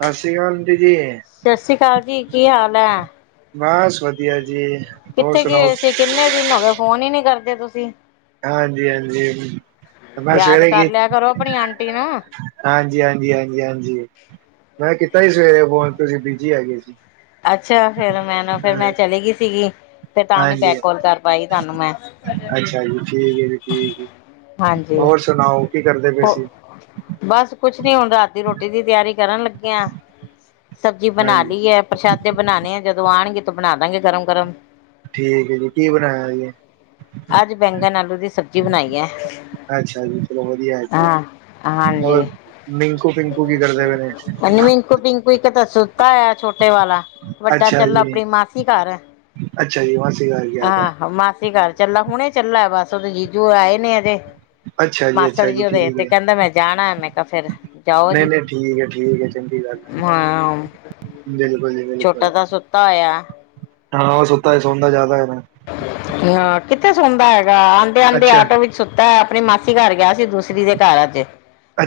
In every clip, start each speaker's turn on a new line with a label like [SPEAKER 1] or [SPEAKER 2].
[SPEAKER 1] ਸਤਿ ਸ੍ਰੀ ਕਾਲ ਅੰਟੀ ਜੀ
[SPEAKER 2] ਸਤਿ ਸ੍ਰੀ ਅਕਾਲ ਜੀ ਕੀ ਹਾਲ ਏ [unintelligible]
[SPEAKER 1] ਬਸ ਵਧੀਆ ਜੀ ਹੋਰ
[SPEAKER 2] ਕਿੱਥੇ
[SPEAKER 1] ਸੁਣਾਓ
[SPEAKER 2] ਗਏ ਸੀ ਕਿੰਨੇ ਦਿਨ ਹੋ ਗਏ ਫੋਨ ਈ ਨੀ ਕਰਦੇ ਤੁਸੀਂ
[SPEAKER 1] ਹਾਂਜੀ ਹਾਂਜੀ ਮੈਂ
[SPEAKER 2] ਯਾਦ
[SPEAKER 1] ਸਵੇਰੇ
[SPEAKER 2] ਕਰ
[SPEAKER 1] ਕੀ
[SPEAKER 2] ਲਿਆ ਕਰੋ ਆਪਣੀ ਆਂਟੀ ਨੂੰ
[SPEAKER 1] ਹਾਂਜੀ ਹਾਂਜੀ ਹਾਂਜੀ ਹਾਂਜੀ ਮੈਂ ਕੀਤਾ ਸੀ ਸਵੇਰੇ ਫੋਨ ਤੁਸੀਂ ਬਿਜੀ ਹੇਗੇ ਸੀ
[SPEAKER 2] ਅੱਛਾ ਫੇਿਰ ਮੈਂ ਨਾ ਫਿਰ ਮੈਂ ਚਲੀ ਗਈ ਸੀਗੀ ਤੇ ਤਾਂ ਨੀ
[SPEAKER 1] ਹਾਂਜੀ
[SPEAKER 2] ਬੈਕ ਕੋਲ ਕਰ ਪਾਈ ਤੁਹਾਨੂੰ ਮੈਂ
[SPEAKER 1] ਅੱਛਾ ਜੀ ਠੀਕ ਹੈ ਜੀ ਠੀਕ ਹੈ
[SPEAKER 2] ਹਾਂਜੀ
[SPEAKER 1] ਹੋਰ ਸੁਣਾਓ ਕੀ ਕਰਦੇ ਪੇਏ
[SPEAKER 2] ਹੋ
[SPEAKER 1] ਸੀ
[SPEAKER 2] ਬਸ ਕੁਛ ਨੀ ਹੁਣ ਰਾਤ ਦੀ ਰੋਟੀ ਦੀ ਤਿਆਰੀ ਕਰਨ ਲੱਗੇ ਆ ਸਬਜ਼ੀ ਬਨਾ
[SPEAKER 1] ਹਾਂਜੀ
[SPEAKER 2] ਲਈ ਏ ਪ੍ਰਸ਼ਾਦੇ ਬਨਾਨੇ ਆ ਜਦੋਂ ਆਣਗੇ ਤਾਂ ਬਣਾ ਦਾਂਗੇ ਗਰਮ ਗਰਮ
[SPEAKER 1] ਠੀਕ ਏ ਜੀ ਕੀ ਬਣਾਇਆ ਜੇ
[SPEAKER 2] ਅੱਜ ਬੈਂਗਨ ਆਲੂ ਦੀ ਸਬਜ਼ੀ ਬਨਾਈ ਏ
[SPEAKER 1] ਅੱਛਾ ਜੀ ਚਲੋ ਵਧੀਆ ਜੀ
[SPEAKER 2] ਹਾਂ ਹਾਂਜੀ
[SPEAKER 1] ਹੋਰ ਮਿੰਕੂ ਪਿੰਕੂ ਕੀ ਕਰਦੇ ਪਏ ਨੇ
[SPEAKER 2] ਨ ਵੀਕੂ ਪਿੰਕੂ ਤਾਂ ਸੁੱਤਾ ਹੋਇਆ ਛੋਟੇ ਵਾਲਾ ਵੱਡਾ
[SPEAKER 1] ਅੱਛਾ
[SPEAKER 2] ਚੱਲਾ
[SPEAKER 1] ਜੀ
[SPEAKER 2] ਆਪਣੀ ਮਾਸੀ ਘਰ ਏ
[SPEAKER 1] ਅੱਛਾ ਜੀ ਮਾਸੀ ਘਰ ਗਿਆ ਤਾ
[SPEAKER 2] ਆਹ ਮਾਸੀ ਘਰ ਚੱਲਾ ਹੁਣੇ ਚੱਲਾ ਬਸ ਓਦੇ ਜੀਜੂ ਆਏ ਨੇ ਅਜੇ
[SPEAKER 1] ਅੱਛਾ
[SPEAKER 2] ਮਾਸੜ
[SPEAKER 1] ਅੱਛਾ
[SPEAKER 2] ਜੀ ਉਹਦੇ
[SPEAKER 1] ਠੀਕ
[SPEAKER 2] ਤੇ
[SPEAKER 1] ਹੈ
[SPEAKER 2] ਕਹਿੰਦਾ ਮੈਂ ਜਾਨਾ ਮੈਂ ਕਿਹਾ ਫਿਰ ਜਾਓ
[SPEAKER 1] ਨਹੀਂ
[SPEAKER 2] ਜੀ
[SPEAKER 1] ਨਹੀਂ ਠੀਕ ਹੈ
[SPEAKER 2] ਹਾਂ
[SPEAKER 1] ਹ [inaudible]
[SPEAKER 2] ਛੋਟਾ ਤਾਂ ਸੁੱਤਾ ਹੋਇਆ
[SPEAKER 1] ਹਾਂ ੳਹ ਸੁੱਤਾ ਏ ਸੋਦਾ ਜ਼ਿਆਦਾ ਏ
[SPEAKER 2] ਹਾ ਕਿੱਥੇ ਸੁਣਦਾ ਹੈਗਾ ਆਂਦੇ ਆਂਦੇ
[SPEAKER 1] ਅੱਛਾ,
[SPEAKER 2] ਆਟੋ ਵਿੱਚ ਸੁੱਤਾ ਆਪਨੀ ਮਾਸੀ ਘਰ ਗਿਆ ਸ ਦੂਸਰੀ ਦੇ ਘਰ ਅੱਜੇ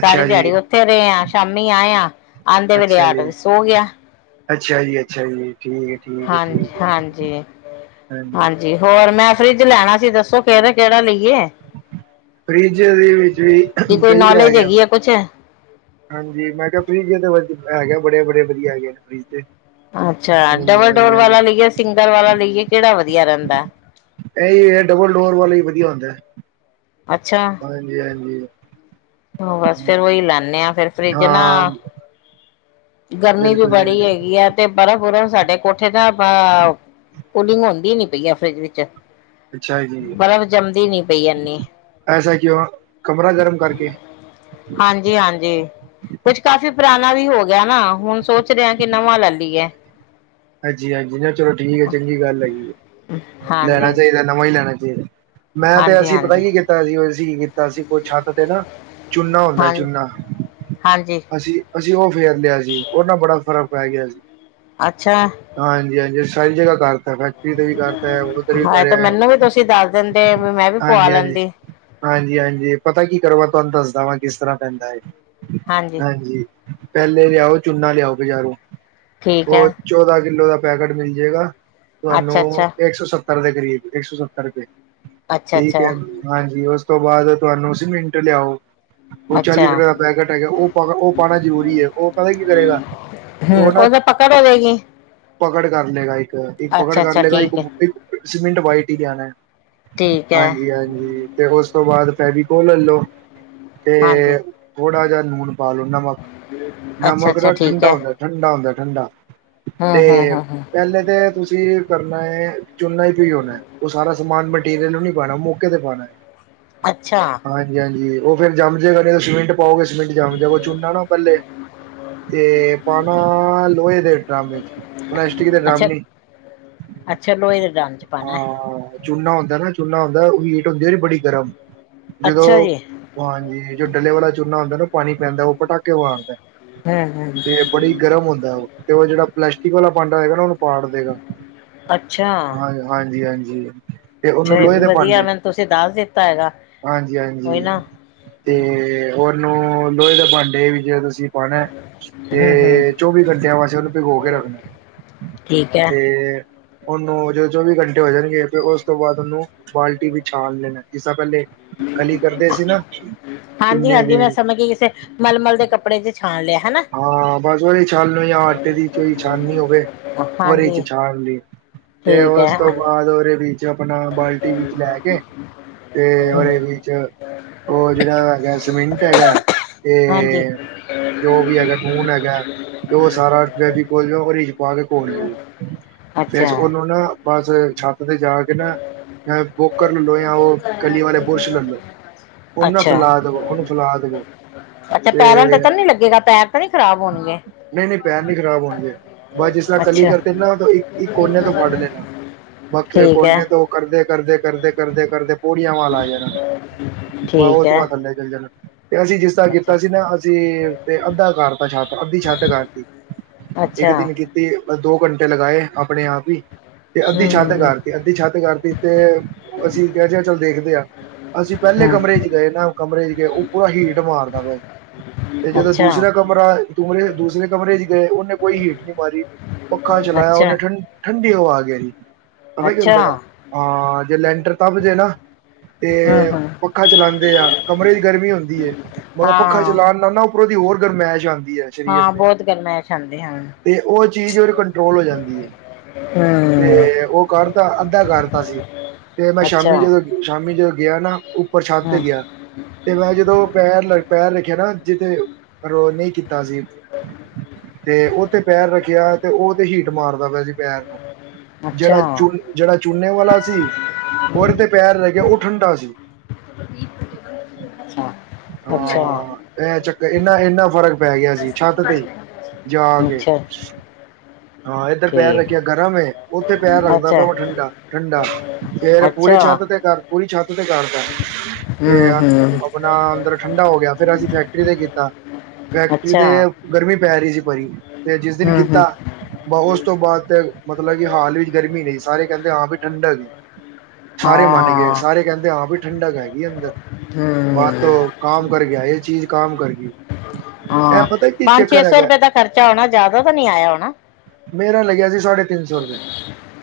[SPEAKER 2] ਸਾਰੀ
[SPEAKER 1] ਜੀ,
[SPEAKER 2] ਦਿਹਾੜੀ ਉੱਥੇ ਰਹੇ ਆ ਸ਼ਾਮੀ ਆਏ ਆ ਆਦੇ ਵੇਲੇ
[SPEAKER 1] ਅੱਛਾ
[SPEAKER 2] ਆਟੋ
[SPEAKER 1] ਜੀ।
[SPEAKER 2] ਵਿੱਚ ਸੋ ਗਿਆ
[SPEAKER 1] ਅੱਛਾ ਜੀ ਅੱਛਾ ਜੀ ਠੀਕ ਹੈ, ਠੀਕ ਹੈ,
[SPEAKER 2] ਹਾਂਜੀ
[SPEAKER 1] ਠੀਕ ਹੈ
[SPEAKER 2] ਹਾਂਜੀ ਹਾਂਜੀ ਹੋਰ ਮੈਂ ਫਰਿੱਜ ਲੈਣਾ ਸੀ ਦੱਸੋ ਕਿਹੜਾ ਲਈਏ
[SPEAKER 1] ਫਰਿਜ ਦੇ ਵਿੱਚ ਵੀ
[SPEAKER 2] ਦੀ ਕੋਈ
[SPEAKER 1] ਕਈ ਆ
[SPEAKER 2] ਨੌਲੇਜ
[SPEAKER 1] ਗਿਆ
[SPEAKER 2] ਹੈਗੀ ਹੈ ਕੁਛ
[SPEAKER 1] ਹਾਂਜੀ ਮੈਂ ਕਿਹਾ ਫਰਿਜ ਤਾਂ ਵ ਹੈਗਾ ਬੜੇ ਬੜੇ ਵਧੀਆ ਹੈਗੇ ਨੇ ਫਰਿਜ ਤੇ
[SPEAKER 2] ਅੱਛਾ
[SPEAKER 1] ਹਾਂਜੀ
[SPEAKER 2] ਡਬਲ ਡੋਰ
[SPEAKER 1] ਹਾਂਜੀ
[SPEAKER 2] ਵਾਲਾ ਲਈਏ ਸਿੰਗਲ ਵਾਲਾ ਲਈਏ ਕਿਹੜਾ ਵਧੀਆ ਰਹਿੰਦਾ
[SPEAKER 1] ਇਹੀ ਇਹ ਡਬਲ ਡੋਰ ਵਾਲਾ ਹੀ ਵਧੀਆ ਹੁੰਦਾ ਹਾਂਜੀ ਹਾਂਜੀ
[SPEAKER 2] ਹ ਬਸ ਫਿਰ ਓਹੀ ਲਾ ਆ ਫਿਰ ਫਰਿਜ ਨਾ
[SPEAKER 1] ਹਾਂ
[SPEAKER 2] ਗਰਮੀ ਵੀ
[SPEAKER 1] ਬਿਲਕੁਲ ਜੀ
[SPEAKER 2] ਬੜੀ
[SPEAKER 1] ਬਿਲਕੁਲ
[SPEAKER 2] ਹੈਗੀ ਆ ਤੇ ਬਰਫ ਬੁਰਾ ਸਾਡੇ ਕੋਠੇ ਦਾ ਕੂਲਿੰਗ ਹੁੰਦੀ ਨੀ ਪਈ ਆ ਫਰਿਜ ਵਿੱਚ
[SPEAKER 1] ਅੱਛਾ ਜੀ
[SPEAKER 2] ਬਰਫ ਜੰਮਦੀ ਨੀ ਪਈ ਇੰਨੀ
[SPEAKER 1] ਐਸਾ ਕਿਉਂ ਕਮਰਾ ਗਰਮ ਕਰਕੇ
[SPEAKER 2] ਹਾਂਜੀ ਹਾਂਜੀ ਕੁਛ ਕਾਫੀ ਪੁਰਾ ਵੀ ਹੋ ਗਿਆ ਨਾ ਹੁਣ ਸੋਚ ਰਿਹਾ ਕਿ ਨਵਾਂ ਲੈ ਲਈਏ
[SPEAKER 1] ਹਾਂਜੀ ਹਾਂਜੀ ਨਾ ਚਲੋ ਠੀਕ ਹੈ ਚੰਗੀ ਗੱਲ ਹੈਗੀ ਲੈਣਾ
[SPEAKER 2] ਹਾਂਜੀ
[SPEAKER 1] ਚਾਹੀਦਾ ਨਵਾਂ ਹੀ ਲੈਣਾ ਚਾਹੀਦਾ ਮੈਂ ਤੇ
[SPEAKER 2] ਹਾਂਜੀ
[SPEAKER 1] ਅਸੀਂ ਪਤਾ
[SPEAKER 2] ਹਾਂਜੀ
[SPEAKER 1] ਕੀ ਕੀਤਾ ਸੀ ਅਸੀਂ ਕੀ ਕੀਤਾ ਸੀ ਕੁਛ ਛੱਤ ਤੇ ਨਾ ਚੁੰਨਾ ਹੁੰਦਾ
[SPEAKER 2] ਹਾਂਜੀ
[SPEAKER 1] ਚੁੰਨਾ
[SPEAKER 2] ਹਾਂਜੀ
[SPEAKER 1] ਅਸੀਂ ਅਸੀਂ ਉਹ ਫਿਰ ਲਿਆ ਸੀ ਉਹ ਨਾਲ ਬੜਾ ਫਰਕ ਪੈ ਗਿਆ ਸੀ
[SPEAKER 2] ਅੱਛਾ
[SPEAKER 1] ਹਾਂਜੀ ਹਾਂਜੀ ਸਾਰੀ ਜਗ੍ਹਾ ਕਰਤਾ ਫੈਕਟਰੀ ਤੇ ਵੀ ਕਰਤਾ ਹੈ ਉਧਰ ਵੀ
[SPEAKER 2] ਹਾਏ ਤੇ
[SPEAKER 1] ਕਰਹਾ
[SPEAKER 2] ਮੈਨੂੰ ਵੀ ਤੁਸੀਂ ਦੱਸ ਦਿੰਦੇ ਵੀ ਮੈਂ ਵੀ ਪਵਾ
[SPEAKER 1] ਹਾਂਜੀ ਹਾਂਜੀ
[SPEAKER 2] ਲੈਂਦੀ
[SPEAKER 1] ਹਾਂਜੀ ਹਾਂਜੀ ਪਤਾ ਕੀ ਕਰੋਗਾ ਤੁਹਾਨੂੰ ਦੱਸ ਕਿਸ ਤਰ੍ਹਾਂ ਪੈਂਦਾ ਹੈ ਹਾਂਜੀ ਪਹਿਲੇ ਲਿਆਓ ਚੂਨਾ ਲਿਆਓ ਬਜ਼ਾਰੋਂ
[SPEAKER 2] ਠੀਕ ਹੈ
[SPEAKER 1] ਅੱਧਾ ਕਿੱਲੋ ਦਾ ਪੈਕੇਟ ਮਿਲ ਜਾਏਗਾ
[SPEAKER 2] ਅੱਛਾ
[SPEAKER 1] ਤੁਹਾਨੂੰ
[SPEAKER 2] ਅੱਛਾ
[SPEAKER 1] ਇੱਕ ਸੌ ਸੱਤਰ ਦੇ ਕਰੀਬ ਇੱਕ ਸੌ ਸੱਤਰ ਰੁਪਏ
[SPEAKER 2] ਅੱਛਾ
[SPEAKER 1] ਠੀਕ
[SPEAKER 2] ਅੱਛਾ
[SPEAKER 1] ਹੈ ਹਾਂਜੀ ਉਸ ਤੋਂ ਬਾਅਦ ਤੁਹਾਨੂੰ ਸੀ ਮਿੰਟ ਲਿਆਓ ਓ ਚਾਲੀ
[SPEAKER 2] ਅੱਛਾ
[SPEAKER 1] ਰੁਪਏ ਦਾ ਪੈਕੇਟ ਹੈਗਾ ਓਹ ਹ ਪਾਣਾ ਜਰੂਰੀ ਐ ਓ ਪਤਾ ਕੀ ਕਰੇਗਾ?
[SPEAKER 2] ਹੂੰ
[SPEAKER 1] ਉਹ ਨਾ
[SPEAKER 2] ਓ ਤਾਂ ਪਕੜ ਹੋਵੇਗੀ।
[SPEAKER 1] ਪਕੜ ਕਰ ਲਏਗਾ ਇੱਕ ਇੱਕ ਪਕੜ ਕਰ ਲੇਗਾ ਇੱਕ
[SPEAKER 2] ਠੀਕ ਹੈ
[SPEAKER 1] ਸੀਮਿੰਟ ਵਾਈਟ ਹੀ ਲਿਆਣਾ।
[SPEAKER 2] ਠੀਕ ਹੈ
[SPEAKER 1] ਹਾਂਜੀ-ਹਾਂਜੀ ਤੇ ਓਸ ਤੋਂ ਬਾਦ ਫੇਵੀਕੋਲ ਲਓ ਤੇ
[SPEAKER 2] ਹਾਂਜੀ
[SPEAKER 1] ਥੋੜਾ ਜਾ ਲੂਣ ਪਾ ਲੋ
[SPEAKER 2] ਅੱਛਾ
[SPEAKER 1] ਨਮਕ-ਨਮਕ
[SPEAKER 2] ਅੱਛਾ
[SPEAKER 1] ਤਾਂ
[SPEAKER 2] ਠੀਕ
[SPEAKER 1] ਠੰਡਾ
[SPEAKER 2] ਹੈ
[SPEAKER 1] ਹੁੰਦਾ ਠੰਡਾ ਹੁੰਦਾ ਠੰਡਾ।
[SPEAKER 2] ਹਮ
[SPEAKER 1] ਤੇ
[SPEAKER 2] ਹਮ ਹਮ ਹਮ
[SPEAKER 1] ਪਹਿਲੇ ਤੇ ਤੁਸੀਂ ਕਰਨਾ ਏ ਚੁੰਨਾ ਈ ਪਿਓਨਾ ਹੋਣਾ ਓ ਸਾਰਾ ਸਮਾਨ ਮਟੀਰੀਅਲ ਨੂੰ ਨੀ ਪਾਣਾ ਮੌਕੇ ਤੇ ਪਾਣਾ
[SPEAKER 2] ਅੱਛਾ
[SPEAKER 1] ਹਾਂਜੀ-ਹਾਂਜੀ ਓ ਫਿਰ ਜੰਮ ਜੇਗਾ ਇਦੇ ਸਮਿੰਟ ਪਾਓਗੇ ਸਮਿੰਟ ਜਮ ਜਾਉਗਾ ਚੁਨਾ ਨਾ ਪਹਿਲੇ ਤੇ ਪਾਣਾ ਲੋਹੇ ਦੇ ਰਾਮ ਵਿਚ ਹੁਣ ਐਸਟ ਰਾਮ
[SPEAKER 2] ਅੱਛਾ
[SPEAKER 1] ਨਹੀਂ
[SPEAKER 2] ਅੱਛਾ ਲੋਹੇ ਦੇ ਡਰਮ ਚ ਪਾਉਣਾ
[SPEAKER 1] ਹਾਂ ਚੁੱਲਾ ਹੁੰਦਾ ਨਾ ਚੁੱਲਾ ਹੁੰਦਾ ਓ ਹੀਟ ਹੁੰਦੀ ਐ ਦੀ ਬੜੀ ਗਰਮ ਜਦੋਂ
[SPEAKER 2] ਅੱਛਾ ਜੀ
[SPEAKER 1] ਹਾਂਜੀ ਜੋ ਡੱਲੇ ਵਾਲਾ ਚੂਨਾ ਹੁੰਦਾ ਨਾ ਪਾਣੀ ਪੈਂਦਾ ਓ ਪਟਾਕੇ ਮਾਰਦਾ
[SPEAKER 2] ਹਮ ਹਮ
[SPEAKER 1] ਤੇ ਬੜੀ ਗਰਮ ਹੁੰਦਾ ਓ ਤੇ ਓ ਜੇੜਾ ਪਲਾਸਟਿਕ ਵਾਲਾ ਭਾਂਡਾ ਹੈਗਾ ਨਾ ਓਨੂੰ ਪਾੜ ਦੇਗਾ
[SPEAKER 2] ਅੱਛਾ
[SPEAKER 1] ਹਾਂ ਹਾਂਜੀ-ਹਾਂਜੀ ਤੇ
[SPEAKER 2] ਅੱਛਾ
[SPEAKER 1] ਓਨੂੰ
[SPEAKER 2] ਇਹ
[SPEAKER 1] ਲੋਹੇ
[SPEAKER 2] ਵੀ
[SPEAKER 1] ਦੇ
[SPEAKER 2] ਵਧੀਆ
[SPEAKER 1] ਭਾਂਡੇ
[SPEAKER 2] ਮੈਨੂੰ ਤੁਸੀਂ ਦੱਸ ਦਿੱਤਾ ਹੈਗਾ ਕੋਈ
[SPEAKER 1] ਹਾਂਜੀ-ਹਾਂਜੀ
[SPEAKER 2] ਨਾ
[SPEAKER 1] ਤੇ ਹੋ ਤੋਨੂੰ ਲੋਹੇ ਦੇ ਭਾਂਡੇ ਵੀ ਜੇ ਤੁਸੀਂ ਪਾਣਾ
[SPEAKER 2] ਹਮ ਹਮ
[SPEAKER 1] ਤੇ ਚੌਵੀ ਘੰਟਿਆਂ ਵਾਸਤੇ ਤੇ ਓਨੂੰ ਭਿਗੋ ਕੇ ਰੱਖਣਾ
[SPEAKER 2] ਠੀਕ ਹੈ
[SPEAKER 1] ਤੇ ਓਨੂੰ ਜਦੋਂ ਚੌਵੀ ਘੰਟੇ ਹੋ ਜਾਣਗੇ ਫਿਰ ਉਸ ਤੋਂ ਬਾਦ ਉਨੂੰ ਬਾਲਟੀ ਵਿੱਚ ਛਾਣ ਲੈਣਾ ਜਿਸ ਤਰ੍ਹਾਂ ਪੇਲੇ ਕਲੀ ਕਰਦੇ ਸੀ ਨਾ। ਚੁੰਨੇ
[SPEAKER 2] ਹਾਂਜੀ-ਹਾਂਜੀ
[SPEAKER 1] ਦੀ
[SPEAKER 2] ਮੈਂ ਸਮਝ ਗੀ ਕਿਸੇ ਮਲਮਲ ਦੇ ਕੱਪੜੇ ਚ ਛਾਣ ਲਿਆ। ਹਨਾ
[SPEAKER 1] ਹਾਂ ਬਸ ਓਦੀ ਛਲਣੀ ਆ ਆਟੇ ਦੀ ਚਈ ਛਾਨਨੀ ਹੋਵੇ ਓਰੇ ਚ
[SPEAKER 2] ਹਾਂਜੀ
[SPEAKER 1] ਛਾਲ ਲਈ। ਤੇ
[SPEAKER 2] ਠੀਕ
[SPEAKER 1] ਉਸ ਤੋਂ
[SPEAKER 2] ਹੈ
[SPEAKER 1] ਬਾਦ ਉਰੇ ਵੀ ਆਪਣਾ ਬਾਲਟੀ ਵਿੱਚ ਲੈ ਕੇ ਤੇ ਓਦੇ ਵਿੱਚ ਓ ਜੇੜਾ ਹੈਗਾ ਸਮਿੰਟ ਹੈਗਾ ਤੇ
[SPEAKER 2] ਹਾਂਜੀ
[SPEAKER 1] ਜੋ ਵੀ ਹੈਗਾ ਨੂਨ ਹੈਗਾ ਤੇ ਓਹ ਸਾਰਾ ਫੇਵੀਕੋਲ [unintelligible] ਪਾ ਕੇ ਘੋਲ ਲ
[SPEAKER 2] ਅੱਛਾ
[SPEAKER 1] ਫੇਸ ਓਨੂੰ ਨਾ ਬਸ ਛੱਤ ਤੇ ਜਾ ਕੇ ਨਾ ਬੋਕਰ ਲਲੋ ਜਾਂ ਓ ਕਲੀ ਵਾਲੇ ਬੁਰਸ਼ ਲੱਲਓ ਓਨਾ
[SPEAKER 2] ਅੱਛਾ
[SPEAKER 1] ਫੈਲਾ ਦੇਵੋ ਓਨੂੰ ਫੈਲਾ ਦੇਵੋ।
[SPEAKER 2] ਅੱਛਾ ਪੈਰਾਂ ਤੇ ਤਾਂ ਨੀ ਲੱਗੇਗਾ ਪੈਰ ਤਾਂ ਨੀ ਖ਼ਰਾਬ ਹੋਣਗੇ।
[SPEAKER 1] ਨਹੀਂ ਨਹੀਂ ਪੈਰ ਨੀ ਖ਼ਰਾਬ ਹੋਣਗੇ ਬਸ ਜਿਸ ਤਰ੍ਹਾਂ ਕਲੀ
[SPEAKER 2] ਅੱਛਾ
[SPEAKER 1] ਕਰਦੇ ਨਾ ਤਾਂ ਇੱਕ ਇੱਕ ਕੋਨੇ ਤੋਂ ਫੜ ਲੈਣਾ ਬਾਕੀ
[SPEAKER 2] ਠੀਕ ਹੈ
[SPEAKER 1] ਕੋਨੇ ਤੋਂ ਓ ਕਰਦੇ-ਕਰਦੇ-ਕਰਦੇ-ਕਰਦੇ-ਕਰਦੇ। ਪੋੜੀਆਂ ਵਾਲਾ ਆ ਜਾਣਾ ਬਾ ਓ
[SPEAKER 2] ਠੀਕ
[SPEAKER 1] ਚ
[SPEAKER 2] ਹੈ
[SPEAKER 1] ਮਾ ਥੱਲੇ ਚੱਲ ਜਾਣਾ। ਤੇ ਅਸੀਂ ਜਿਸ ਤਰ੍ਹਾਂ
[SPEAKER 2] ਅੱਛਾ
[SPEAKER 1] ਕੀਤਾ ਸੀ ਨਾ ਅਸੀਂ ਤੇ ਅੱਧਾ ਕਰਤਾ ਛੱਤ ਅੱਧੀ ਛੱਤ ਕਰਤੀ ਇੱਕ
[SPEAKER 2] ਅੱਛਾ
[SPEAKER 1] ਦਿਨ ਕੀਤੀ ਦੋ ਘੰਟੇ ਟੇ ਲਗਾਏ ਆਪਣੇ ਆਪ ਈ। ਤੇ ਅੱਧੀ
[SPEAKER 2] ਹਮ
[SPEAKER 1] ਛਤ
[SPEAKER 2] ਹਮ
[SPEAKER 1] ਕਰਤੀ ਅੱਧੀ ਛਤ ਕਰਤੀ ਤੇ ਅਸੀਂ ਕਿਹਾ ਚੱਲ ਦੇਖਦੇ ਆ। ਅਸੀਂ ਪਹਿਲੇ
[SPEAKER 2] ਹਮ
[SPEAKER 1] ਕਮਰੇ 'ਚ ਗਏ ਨਾ ਕਮਰੇ 'ਚ ਗਏ ਪੂਰਾ ਹੀਟ ਮਾਰਦਾ ਪਿਆ ਸੀ। ਤੇ
[SPEAKER 2] ਹਮ
[SPEAKER 1] ਜਦੋਂ
[SPEAKER 2] ਅੱਛਾ
[SPEAKER 1] ਦੂਸਰਾ ਕਮਰਾ ਦੂਰੇ ਦੂਸਰੇ ਕਮਰੇ ਗਏ ਓਨੇ ਕੋਈ ਹੀਟ ਨਹੀਂ ਮਾਰੀ ਪੱਖਾ ਚਲਾਇਆ
[SPEAKER 2] ਅੱਛਾ
[SPEAKER 1] ਉਹਨੇ ਠੰ ਠੰਡੀ ਹਵਾ ਆ ਗ ਰੀ ਪਤਾ ਕੀ
[SPEAKER 2] ਅੱਛਾ
[SPEAKER 1] ਹੁੰਦਾ ਆ ਹਾਂ ਜੇ ਲੈਂਟਰ ਤਪ ਜੇ ਨਾ ਤੇ
[SPEAKER 2] ਹਮ ਹਮ
[SPEAKER 1] ਪੱਖਾ ਚਲਾਉਦੇ ਆ ਕਮਰੇ ਦੀ ਗਰਮੀ ਹੁੰਦੀ ਏ ਮਗਰ ਪੱਖਾ
[SPEAKER 2] ਹਾਂ
[SPEAKER 1] ਚਲਾਨ ਨਾਲ ਨਾ ਉ ਪਰੋ ਦੀ ਹੋਰ ਗਰਮੈਸ ਆਂ ਦੀਐ ਸਰੀਰ
[SPEAKER 2] ਹਾਂ
[SPEAKER 1] ਤੇ
[SPEAKER 2] ਬਹੁਤ ਗਰਮੈਸ਼ ਆਉਂਦੀ ਹਾਂ
[SPEAKER 1] ਤੇ ਓ ਚੀਜ਼ ਓ ਕੰਟਰੋਲ ਹੋ ਜਾਂਦੀ ਏ।
[SPEAKER 2] ਹਮ
[SPEAKER 1] ਤੇ ਓ ਕਰਦਾ ਅੱਧਾ ਕਰਤਾ ਸੀ। ਤੇ ਮੈਂ ਸ਼ਾਮੀ
[SPEAKER 2] ਅੱਛਾ
[SPEAKER 1] ਜਦੋਂ ਸ਼ਾਮੀ ਜਦੋਂ ਗਿਆ ਨਾ ਉੱਪਰ ਛੱਤ ਤੇ
[SPEAKER 2] ਹਮ
[SPEAKER 1] ਗਿਆ। ਤੇ ਮੈਂ ਜਦੋਂ ਪੈਰ-ਪੈਰ ਰੱਖਿਆ ਨਾ ਜਿਤੇ ਰੋ ਨੀ ਕੀ ਤਾ ਸੀ ਤੇ ਓ ਤੇ ਪੈਰ ਰੱਖਿਆ ਤੇ ਓ ਤੇ ਹੀਟ ਮਾਰਦਾ ਪਿਆ ਸੀ ਪੈਰ ਨੂੰ
[SPEAKER 2] ਅੱਛਾ
[SPEAKER 1] ਜਿਹੜਾ ਚੂਨ ਜਿਹੜਾ ਚੂਨੇ ਵਾਲਾ ਸੀ ਉਹਦੇ ਤੇ ਪੈਰ ਰਹਿ ਗਿਆ ਉਹ ਠੰਢਾ ਸੀ।
[SPEAKER 2] ਅੱਛਾ ਅੱਛਾ
[SPEAKER 1] ਹਾਂ ਇਹ ਚੱਕਰ ਇਨਾ ਇੰਨਾ ਫਰਕ ਪੈ ਗਿਆ ਸੀ ਛੱਤ ਤੇ ਜਾ ਕੇ
[SPEAKER 2] ਅੱਛਾ
[SPEAKER 1] ਹਾਂ ਏਧਰ ਪੈਰ
[SPEAKER 2] ਠੀਕ
[SPEAKER 1] ਰੱਖਿਆ ਗਰਮ ਉੱਥੇ ਪੈਰ ਰੱਖਦਾ
[SPEAKER 2] ਅੱਛਾ
[SPEAKER 1] ਪਿਆ ਵਾਂ ਠੰਡਾ- ਠੰਡਾ ਫੇਰ ਪੂਰੀ
[SPEAKER 2] ਅੱਛਾ
[SPEAKER 1] ਛੱਤ ਤੇ ਕਰ ਪੂਰੀ ਛੱਤ ਤੇ ਕਰਦਾ ਤੇ
[SPEAKER 2] ਹੂੰ ਹੂੰ
[SPEAKER 1] ਆਪਣਾ ਅੰਦਰ ਠੰਡਾ ਹੋ ਗਿਆ ਫਿਰ ਅਸੀਂ ਫੈਕਟਰੀ ਤੇ ਕੀਤਾ ਫੈਕਟਰੀ
[SPEAKER 2] ਅੱਛਾ
[SPEAKER 1] ਤੇ ਗਰਮੀ ਪੈ ਰਹੀ ਸੀ ਬੜੀ ਤੇ ਜਿਸ ਦਿਨ
[SPEAKER 2] ਹੂੰ ਹੂੰ
[SPEAKER 1] ਕੀਤਾ ਉਸ ਤੋਂ ਬਾਅਦ ਤੇ ਮਤਲਬ ਕਿ ਹਾਲ ਵਿੱਚ ਗਰਮੀ ਨਹੀਂ ਸਾਰੇ ਕਹਿੰਦੇ ਹਾਂ ਵੀ ਠੰਡਕ ਸਾਰੇ ਮੰਨ ਗਏ
[SPEAKER 2] ਹਾਂ
[SPEAKER 1] ਸਾਰੇ ਕਹਿੰਦੇ ਹਾਂ ਵੀ ਠੰਡਕ ਏ। ਅੰਦਰ
[SPEAKER 2] ਹੂੰ
[SPEAKER 1] ਬਾ ਤੋਂ ਕਾਮ ਕਰ ਗਿਆ ਇਹ ਚੀਜ਼ ਕਾਮ ਕਰ ਗਈ। ਇਹ
[SPEAKER 2] ਹਾਂ
[SPEAKER 1] ਪਤਾ ਕੀ
[SPEAKER 2] ਪੰਜ ਛੇ
[SPEAKER 1] ਚੱਕਰ
[SPEAKER 2] ਸੌ
[SPEAKER 1] ਹੈਗਾ
[SPEAKER 2] ਰੁਪਏ ਦਾ ਖਰਚਾ ਹੋਣਾ ਜ਼ਿਆਦਾ ਤਾਂ ਨਹੀਂ ਆਇਆ ਹੋਣਾ।
[SPEAKER 1] ਮੇਰਾ ਲੱਗਿਆ ਸੀ ਸਾਡੇ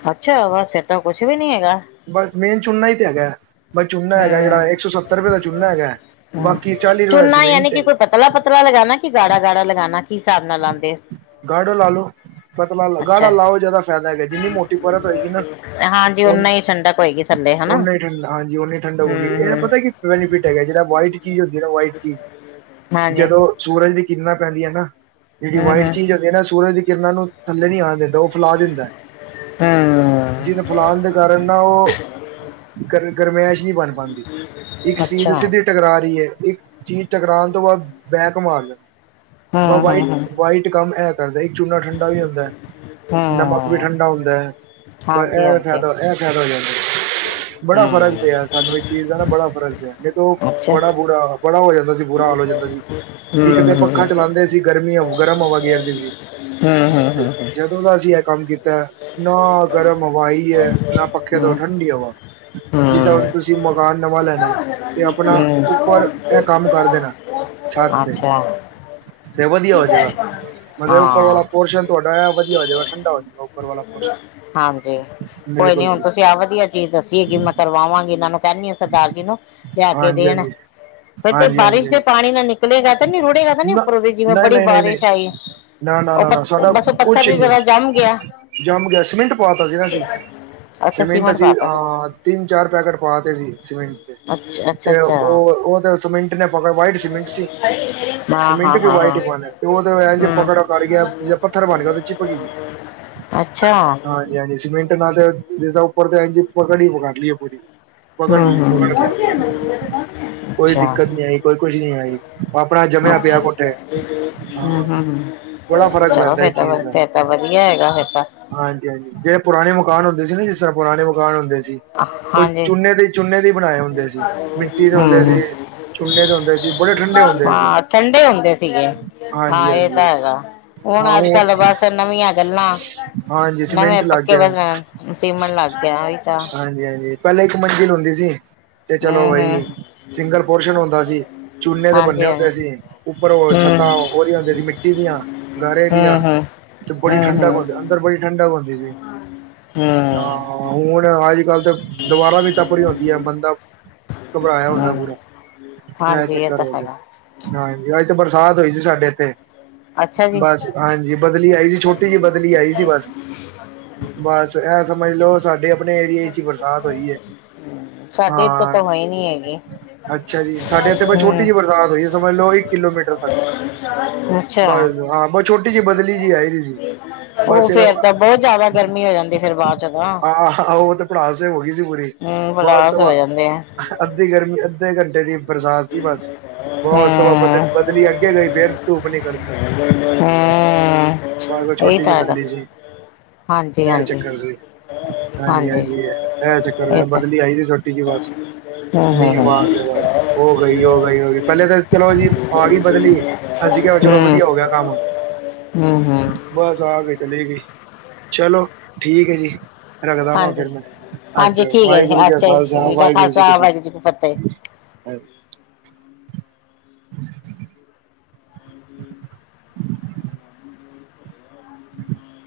[SPEAKER 2] ਅੱਛਾ ਬਸ ਫ ਤਾਂ ਕੁਛ ਵੀ ਨਹੀਂ ਹੈਗਾ।
[SPEAKER 1] ਬਸ ਮੇਨ ਚੂਨਾ ਹੀ ਤੇ ਹੈਗਾ ਬਸ ਚੂਨਾ
[SPEAKER 2] ਹੂੰ
[SPEAKER 1] ਹੈਗਾ ਜਿਹੜਾ ਇੱਕ ਸੌ ਸੱਤਰ ਰੁਪਏ ਦਾ ਚੂਨਾ ਹੈਗਾ।
[SPEAKER 2] ਹੂੰ
[SPEAKER 1] ਬਾਕੀ ਚਾਲੀ ਰੁਪਏ ਦਾ
[SPEAKER 2] ਚੂਨਾ ਯਾਨੀ
[SPEAKER 1] ਸੀਮੈਂਟ
[SPEAKER 2] ਕਿ ਕੋਈ ਪਤਲਾ -ਪਤਲਾ ਲਗਾਨਾ ਕੀ ਗਾੜਾ- ਗਾੜਾ ਲਗਾਨਾ।
[SPEAKER 1] ਗਾੜੋ ਲਾ ਲਓ ਪਤਾ ਲ ਗਾੜਾ
[SPEAKER 2] ਅੱਛਾ
[SPEAKER 1] ਲਾਓ ਜਿਆਦਾ ਫਾਇਦਾ ਹੈਗਾ ਜਿੰਨੀ ਮੋਟੀ ਪਰਤ ਹੋਏਗੀ ਨਾ
[SPEAKER 2] ਹਾਂਜੀ
[SPEAKER 1] ਉਹ
[SPEAKER 2] ਉਨਾ ਹੀ ਠੰਡਕ ਹੋਏਗੀ ਥੱਲੇ ਹਨਾ
[SPEAKER 1] ਓਨਾ ਠੰਡ ਹਾਂਜੀ ਠੰਡ
[SPEAKER 2] ਹੂੰ
[SPEAKER 1] ਊਗੀ ਇਹ ਤਾਂ
[SPEAKER 2] ਹੂੰ
[SPEAKER 1] ਪਤਾ ਕਿ ਬੈਨੀਫਿਟ ਹੈਗਾ ਜਿਹੜਾ ਵਾਈਟ ਚੀਜ਼ ਹੁੰਦੀ ਨਾ ਵਾਇਟ ਚੀਜ਼
[SPEAKER 2] ਹਾਂਜੀ
[SPEAKER 1] ਜਦੋਂ ਸੂਰਜ ਦੀ ਕਿਰਨਾਂ ਪੈਂਦੀਆਂ ਨਾ। ਜਿਹੜੀ
[SPEAKER 2] ਹੂੰ ਹੂੰ
[SPEAKER 1] ਵਾਈਟ ਚੀਜ਼ ਹੁੰਦੀ ਹੈ ਨਾ ਸੂਰਜ ਦੀ ਕਿਰਨਾਂ ਨੂੰ ਥੱਲੇ ਨਹੀਂ ਆਉਣ ਦਿੰਦਾ ਉਹ ਫੈਲਾ ਦਿੰਦਾ। ਜਿਨ
[SPEAKER 2] ਹੂੰ
[SPEAKER 1] ਫਲਾਨ ਦੇ ਕਾਰਨ ਨਾ ਉਹ ਕਰਨ ਗਰਮੈਸ਼ ਨਹੀਂ ਬਣ ਪਾਉਂਦੀ ਇੱਕ ਚੀਜ਼
[SPEAKER 2] ਅੱਛਾ
[SPEAKER 1] ਸਿੱਧੀ ਟਕਰਾ ਰਹੀ ਏ। ਇੱਕ ਚੀਜ਼ ਟਕਰਾਉਣ ਤੋਂ ਬਾਅਦ ਬੈਕ ਮਾਰ ਜਾਂਦੀ। ਵ
[SPEAKER 2] ਹੂੰ
[SPEAKER 1] ਵ
[SPEAKER 2] ਹੂੰ ਹੂੰ
[SPEAKER 1] ਵਾਈਟ ਕੰਮ ਹੈ ਕਰਦਾ ਇੱਕ ਚੂਨਾ ਠੰਡਾ ਵੀ ਹੁੰਦਾ।
[SPEAKER 2] ਹੂੰ
[SPEAKER 1] ਨਮਕ ਵੀ ਠੰਡਾ ਹੁੰਦਾ ਹੈ ਬ
[SPEAKER 2] ਹਾਂਜੀ
[SPEAKER 1] ਇਹ
[SPEAKER 2] ਹਾਂਜੀ
[SPEAKER 1] ਫਾਇਦਾ ਇਹ ਫਾਇਦਾ ਬੜਾ
[SPEAKER 2] ਹੂੰ
[SPEAKER 1] ਫ਼ਰਕ ਪਿਆ ਸਾਨੂੰ ਇੱਕ ਚੀਜ਼ ਦਾ ਨਾ ਬੜਾ ਫਰਕ ਪਿਆ। ਦੇਖੋ
[SPEAKER 2] ਅੱਛਾ ਹੂੰ
[SPEAKER 1] ਬੜਾ ਬੁਰਾ ਬੜਾ ਹੋ ਜਾਂਦਾ ਸੀ, ਬੁਰਾ ਹਾਲ ਹੋ ਜਾਂਦਾ ਸੀ, ਇੱਕ
[SPEAKER 2] ਹੂੰ
[SPEAKER 1] ਤੇ
[SPEAKER 2] ਹੂੰ
[SPEAKER 1] ਪੱਖਾ ਚਲਾਦੇ ਸੀ। ਗਰਮੀ ਗਰਮ ਹਵਾ ਆਦੀ ਸੀ,
[SPEAKER 2] ਹੂੰ ਹੂੰ
[SPEAKER 1] ਜਦੋਂ ਦਾ ਅਸੀਂ ਇਹ ਕੰਮ ਕੀਤਾ। ਨਾ ਗਰਮ ਹਵਾ ਹੀ ਹੈ, ਨਾ ਪੱਖੇ
[SPEAKER 2] ਹੂੰ ਹੂੰ
[SPEAKER 1] ਤੋਂ ਠੰਡੀ ਹਵਾ ਜਿਸ ਤਰਾ ਤੁਸੀਂ ਮਕਾਨ ਨਵਾਂ ਲੈਣਾ ਤੇ ਆਪਣਾ
[SPEAKER 2] ਹੂੰ
[SPEAKER 1] ਉੱਪਰ, ਇਹ ਕੰਮ ਕਰਦੇ ਨਾ,
[SPEAKER 2] ਅੱਛਾ,
[SPEAKER 1] ਤੇ ਵਧੀਆ ਹੋਜੇਗਾ, ਮਤਲਬ ਉੱਪਰ
[SPEAKER 2] ਹਾਂ
[SPEAKER 1] ਵਾਲਾ ਪੋਰਸ਼ਨ ਤੁਹਾਡਾ ਆ ਵਧੀਆ ਹੋ ਜਾਏਗਾ ਠੰਡਾ ਹੋ ਜ
[SPEAKER 2] ਹਾਂਜੀ, ਕੋਈ ਨੀ
[SPEAKER 1] ਬਿਲਕੁਲ
[SPEAKER 2] ਹੁਣ
[SPEAKER 1] ਬਿਲਕੁਲ
[SPEAKER 2] ਤੁਸੀਂ ਆਹ ਵਧੀਆ ਚੀਜ਼ ਦੱਸੀ ਏ ਗੀ ਮੈਂ ਕਰਵਾਵਾਂਗੀ ਇਹਨਾਂ ਨੂੰ ਕਹਿੰਦੀ ਹ ਸਰਦਾਰ ਜੀ ਨੂੰ ਲਿਆ ਕੇ
[SPEAKER 1] ਹਾਂਜੀ
[SPEAKER 2] ਦੇਣ
[SPEAKER 1] ਹਾਂਜੀ
[SPEAKER 2] ਫਿਰ ਤੇ
[SPEAKER 1] ਹਾਂਜੀ ਹਾਂਜੀ
[SPEAKER 2] ਬਾਰਿਸ਼ ਦੇ
[SPEAKER 1] ਹਾਂਜੀ
[SPEAKER 2] ਪਾਣੀ ਨੂੰ ਨਾਲੇ ਕਤਾ ਨੀ ਰੂੜੇ ਕਾ ਤਾ ਨੀ ਉੱਪਰੋਂ ਦੀ ਜਿਵੇਂ ਬੜੀ ਬਾਰਿਸ਼ ਆਈ। ਉਹ
[SPEAKER 1] ਨਾ-ਨਾ-ਨਾ-ਨਾ ਸਾਡਾ ਕੁਛ ਨਹੀਂ ਜੰਮ ਗਿਆ ਸੀਮਿੰਟ ਪਾ ਤੀ ਸੀ ਨਾ ਅਸੀ, ਸੀਮਿੰਟ ਅਸੀਂ ਅਹ ਤਿੰਨ ਚਾਰ ਪੈਕੇਟ ਪਾਤੇ ਸੀ ਸੀਮਿੰਟ ਤੇ, ਤੇ ਉਹ-ਉਹ ਤੇ ਸੀਮਿੰਟ ਨੇ ਪੜ ਵਾਈਟ ਸੀਮਿੰਟ ਸੀ। ਸੀਮਿੰਟ ਵੀ ਵਾਈਟ ਹੀ ਬਣ ਉਹ ਇਝ ਪਕੜ ਕਰ ਗਿਆ, ਪੱਥਰ ਬਣ ਗਿਆ ਉਹਦੇ ਚੀਪਕ ਗਿਆ। ਹਾਂਜੀ-ਹਾਂਜੀ, ਸੀਮੈਂਟ ਨਾ ਤੇ ਜਿਸਦਾ ਉੱਪਰ ਤੇ ਈ ਪਕੜ ਈ ਕਰ ਲਈਏ ਪੂਰੀ, ਪਕੜ ਲ ਪਕੜ ਲਿਆ, ਪੂਰਾ ਕੋਈ ਦਿੱਕਤ ਨੀ ਆਈ ਕੋਈ ਕੁਛ ਨੀ ਆਈ। ਆਪਣਾ ਜਮਿਆ ਪਿਆ
[SPEAKER 2] ਹਾਜੀ,
[SPEAKER 1] ਕੋਠੇ ਹਾਂ
[SPEAKER 2] ਹੂੰ-ਹੂੰ
[SPEAKER 1] ਬੜਾ ਫ਼ਰਕ
[SPEAKER 2] ਚਲੋ
[SPEAKER 1] ਪੈਂਦਾ
[SPEAKER 2] ਫਿਰ ਤਾ ਵਧੀਆ ਹੈਗਾ ਫਿਰ ਤਾਂ,
[SPEAKER 1] ਹਾਂਜੀ-ਹਾਂਜੀ ਜਿਹੜੇ ਪੁਰਾਣੇ ਮਕਾਨ ਹੁੰਦੇ ਸੀ, ਨਾ ਜਿਸ ਤਰ੍ਹਾਂ ਪੁਰਾਣੇ ਮਕਾਨ ਹੁੰਦੇ ਸੀ। ਉਹ
[SPEAKER 2] ਹਾਂਜੀ
[SPEAKER 1] ਚੂਨੇ ਦੇ ਚੁੰਨੇ ਦੇ ਬਣਾਏ ਹੁੰਦੇ ਸੀ, ਮਿੱਟੀ ਦੇ
[SPEAKER 2] ਹੂੰ
[SPEAKER 1] ਹੁੰਦੇ
[SPEAKER 2] ਹੂੰ।
[SPEAKER 1] ਸੀ। ਚੁੰਨੇ ਤੇ ਹੁੰਦੇ ਸੀ ਬੜੇ,
[SPEAKER 2] [inaudible]
[SPEAKER 1] ਠੰਡੇ ਹੁੰਦੇ ਸੀ
[SPEAKER 2] ਹਾਂ ਠੰਡੇ ਹੁੰਦੇ ਸੀਗੇ
[SPEAKER 1] ਹਾਂਜੀ
[SPEAKER 2] ਹਾਂ ਇਹ ਤਾਂ
[SPEAKER 1] ਹਾਂਜੀ
[SPEAKER 2] ਹੈਗਾ। ਹੁਣ ਅੱਜ-ਕੱਲ ਬਸ ਨਵੀਆਂ ਗੱਲਾਂ,
[SPEAKER 1] ਹਾਂਜੀ
[SPEAKER 2] ਨਵੇਂ
[SPEAKER 1] ਸੀਮੈਂਟ ਲੱਗ
[SPEAKER 2] ਪੱਕੇ
[SPEAKER 1] ਗਿਆ
[SPEAKER 2] ਬਸ ਸੀਮਨ ਲਾ ਗਿਆ ਈ ਤਾਂ,
[SPEAKER 1] ਜੀ ਹਾਂਜੀ ਪਹਿਲਾਂ ਇੱਕ ਮੰਜ਼ਿਲ ਹੁੰਦੀ ਸੀ, ਤੇ
[SPEAKER 2] ਹੂੰ
[SPEAKER 1] ਚਲੋ ਬਈ
[SPEAKER 2] ਹੂੰ
[SPEAKER 1] ਸਿੰਗਲ ਪੋਰਸ਼ਨ ਹੁੰਦਾ ਸੀ। ਚੂਨੇ ਦੇ ਬੰਨੇ
[SPEAKER 2] ਹਾਂਜੀ
[SPEAKER 1] ਹੁੰਦੇ ਸੀ, ਉੱਪਰੋਂ ਛੱਤਾਂ
[SPEAKER 2] ਹਾਂਜੀ
[SPEAKER 1] ਉਹਦੀਆਂ ਦੇ ਸੀ ਮਿੱਟੀ ਦੀਆਂ ਗਾਰੇ
[SPEAKER 2] ਹੂੰ
[SPEAKER 1] ਦੀਆਂ,
[SPEAKER 2] ਹੂੰ ਹੂੰ ਹੂੰ
[SPEAKER 1] ਬੜੀ ਠੰਡਾ
[SPEAKER 2] ਹੂੰ
[SPEAKER 1] ਅੰਦਰ ਬੜੀ ਠੰਡਾ ਹੁੰਦੀ ਸੀ।
[SPEAKER 2] ਹੂੰ
[SPEAKER 1] ਹੁਣ ਅੱਜ-ਕੱਲ ਤੇ ਦੁਬਾਰਾ ਵੀ ਤ ਇਹ
[SPEAKER 2] ਹਾਂਜੀ, ਐ
[SPEAKER 1] ਚੱਕਰ
[SPEAKER 2] ਤਾ
[SPEAKER 1] ਹੋ
[SPEAKER 2] ਹੈਗਾ।
[SPEAKER 1] ਗਿਆ ਹਾਂਜੀ ਬਰਸਾਤ ਹੋਈ ਸੀ ਸਾਡੇ ਇੱਥੇ?
[SPEAKER 2] ਅੱਛਾ ਜੀ
[SPEAKER 1] ਬਸ ਹਾਂਜੀ ਬਦਲੀ ਆਈ ਸੀ, ਛੋਟੀ ਜਿਹੀ ਬਦਲੀ ਆਈ ਸੀ ਬਸ ਬਸ ਐ ਸਮਝ ਲਓ। ਵੀ ਆਪਣੇ ਏਰੀਏ ਚ ਬਰਸਾਤ ਐ
[SPEAKER 2] ਸਾਡੇ ਇੱਧਰ
[SPEAKER 1] ਹਾ,
[SPEAKER 2] ਤਾਂ ਹੋਈ ਨੀ ਹੈਗੀ
[SPEAKER 1] ਅੱਛਾ ਜੀ। ਸਾਡੇ ਐਥੇ ਛੋਟੇ,
[SPEAKER 2] ਹੂੰ
[SPEAKER 1] ਸਮਝ ਲਓ, ਕਿਲੋਮੀਟਰ ਤੱਕ
[SPEAKER 2] ਅੱਛਾ
[SPEAKER 1] ਬਸ ਹਾਂ ਕੋਈ ਛੋਟੀ ਜਿਹੀ ਬਦਲੀ ਜੀ ਐ
[SPEAKER 2] ਉਹ ਫੇਰ ਤਾਂ ਬਹੁਤ ਜਿਆਦਾ ਗਰਮੀ ਹੋ ਜਾਂਦੀ ਫਿਰ ਬਾਅਦ ਚ ਤਾ,
[SPEAKER 1] ਆਹ ਉਹ ਤੇ ਭੜਾਸ ਹੋ ਗਈ ਸੀ, ਬੜੀ ਬਹੁਤ
[SPEAKER 2] ਹੋ
[SPEAKER 1] ਸਵਾ
[SPEAKER 2] ਜਾਂਦੇ ਆ
[SPEAKER 1] ਅੱਧੀ ਗਰਮੀ ਅੱਧੇ ਘੰਟੇ ਬਸਾਦ ਜੀ ਬਸ,
[SPEAKER 2] ਹੂੰ
[SPEAKER 1] ਬਹੁਤ ਸਵਾ ਬੰਦੇ ਨੂੰ ਬਦਰੀ ਅੱਗੇ ਗਈ ਫਿਰ ਧੂਫ ਨੀ ਕਰਦੀ।
[SPEAKER 2] ਇਹ ਤਾਂ ਹੈਗਾ ਹਾਂਜੀ-ਹਾਂਜੀ,
[SPEAKER 1] ਹਾਂਜੀ-ਹਾਂਜੀ, ਐ ਤਾ ਕਰਿਆ
[SPEAKER 2] ਇਹ ਤਾਂ
[SPEAKER 1] ਬਦਲੀ ਆਈ ਸੀ ਮਾੜੀ ਮੋਟੀ ਜੀ ਅੱਜ
[SPEAKER 2] ਹੂੰ ਹੂੰ
[SPEAKER 1] ਮੇਵਾ
[SPEAKER 2] ਹੂੰ
[SPEAKER 1] ਔ ਗਈ ਔ ਗਈ। ਤੇ ਪਹਿਲੇ ਤਾਂ ਚਲੋ ਜੀ ਆ ਗਈ ਬਦਲੀ, ਅਸੀਂ ਕਿਹਾ
[SPEAKER 2] ਹੂੰ
[SPEAKER 1] ਚਲੋ ਵਧੀਆ ਹੋ ਗਿਆ ਕੰਮ,
[SPEAKER 2] ਹੂੰ ਹੂੰ
[SPEAKER 1] ਬਸ ਆ ਕੇ ਚਲੀ ਗਈ ਚਲੋ ਠੀਕ ਐ ਜੀ, ਰਗਦਾ ਵਾ
[SPEAKER 2] ਹਾਂਜੀ
[SPEAKER 1] ਫਿਰ
[SPEAKER 2] ਹਾਂਜੀ
[SPEAKER 1] ਅੱਛਾ
[SPEAKER 2] ਠੀਕ ਹੈ
[SPEAKER 1] ਵਾਹਿਗੁਰੂ ਜੀ ਕਾ
[SPEAKER 2] ਅੱਛਾ
[SPEAKER 1] ਖਾਲਸਾ
[SPEAKER 2] ਸ੍ਰੀ ਅਕਾਲ
[SPEAKER 1] ਵਾਹਿਗੁਰੂ ਜੀ
[SPEAKER 2] ਖਾਲਸਾ
[SPEAKER 1] ਕੀ,
[SPEAKER 2] ਵਾਹਿਗੁਰੂ ਫਤਿਹ
[SPEAKER 1] ਹ ਕੋਈ ਅਵਾਜ਼ ਨਹੀਂ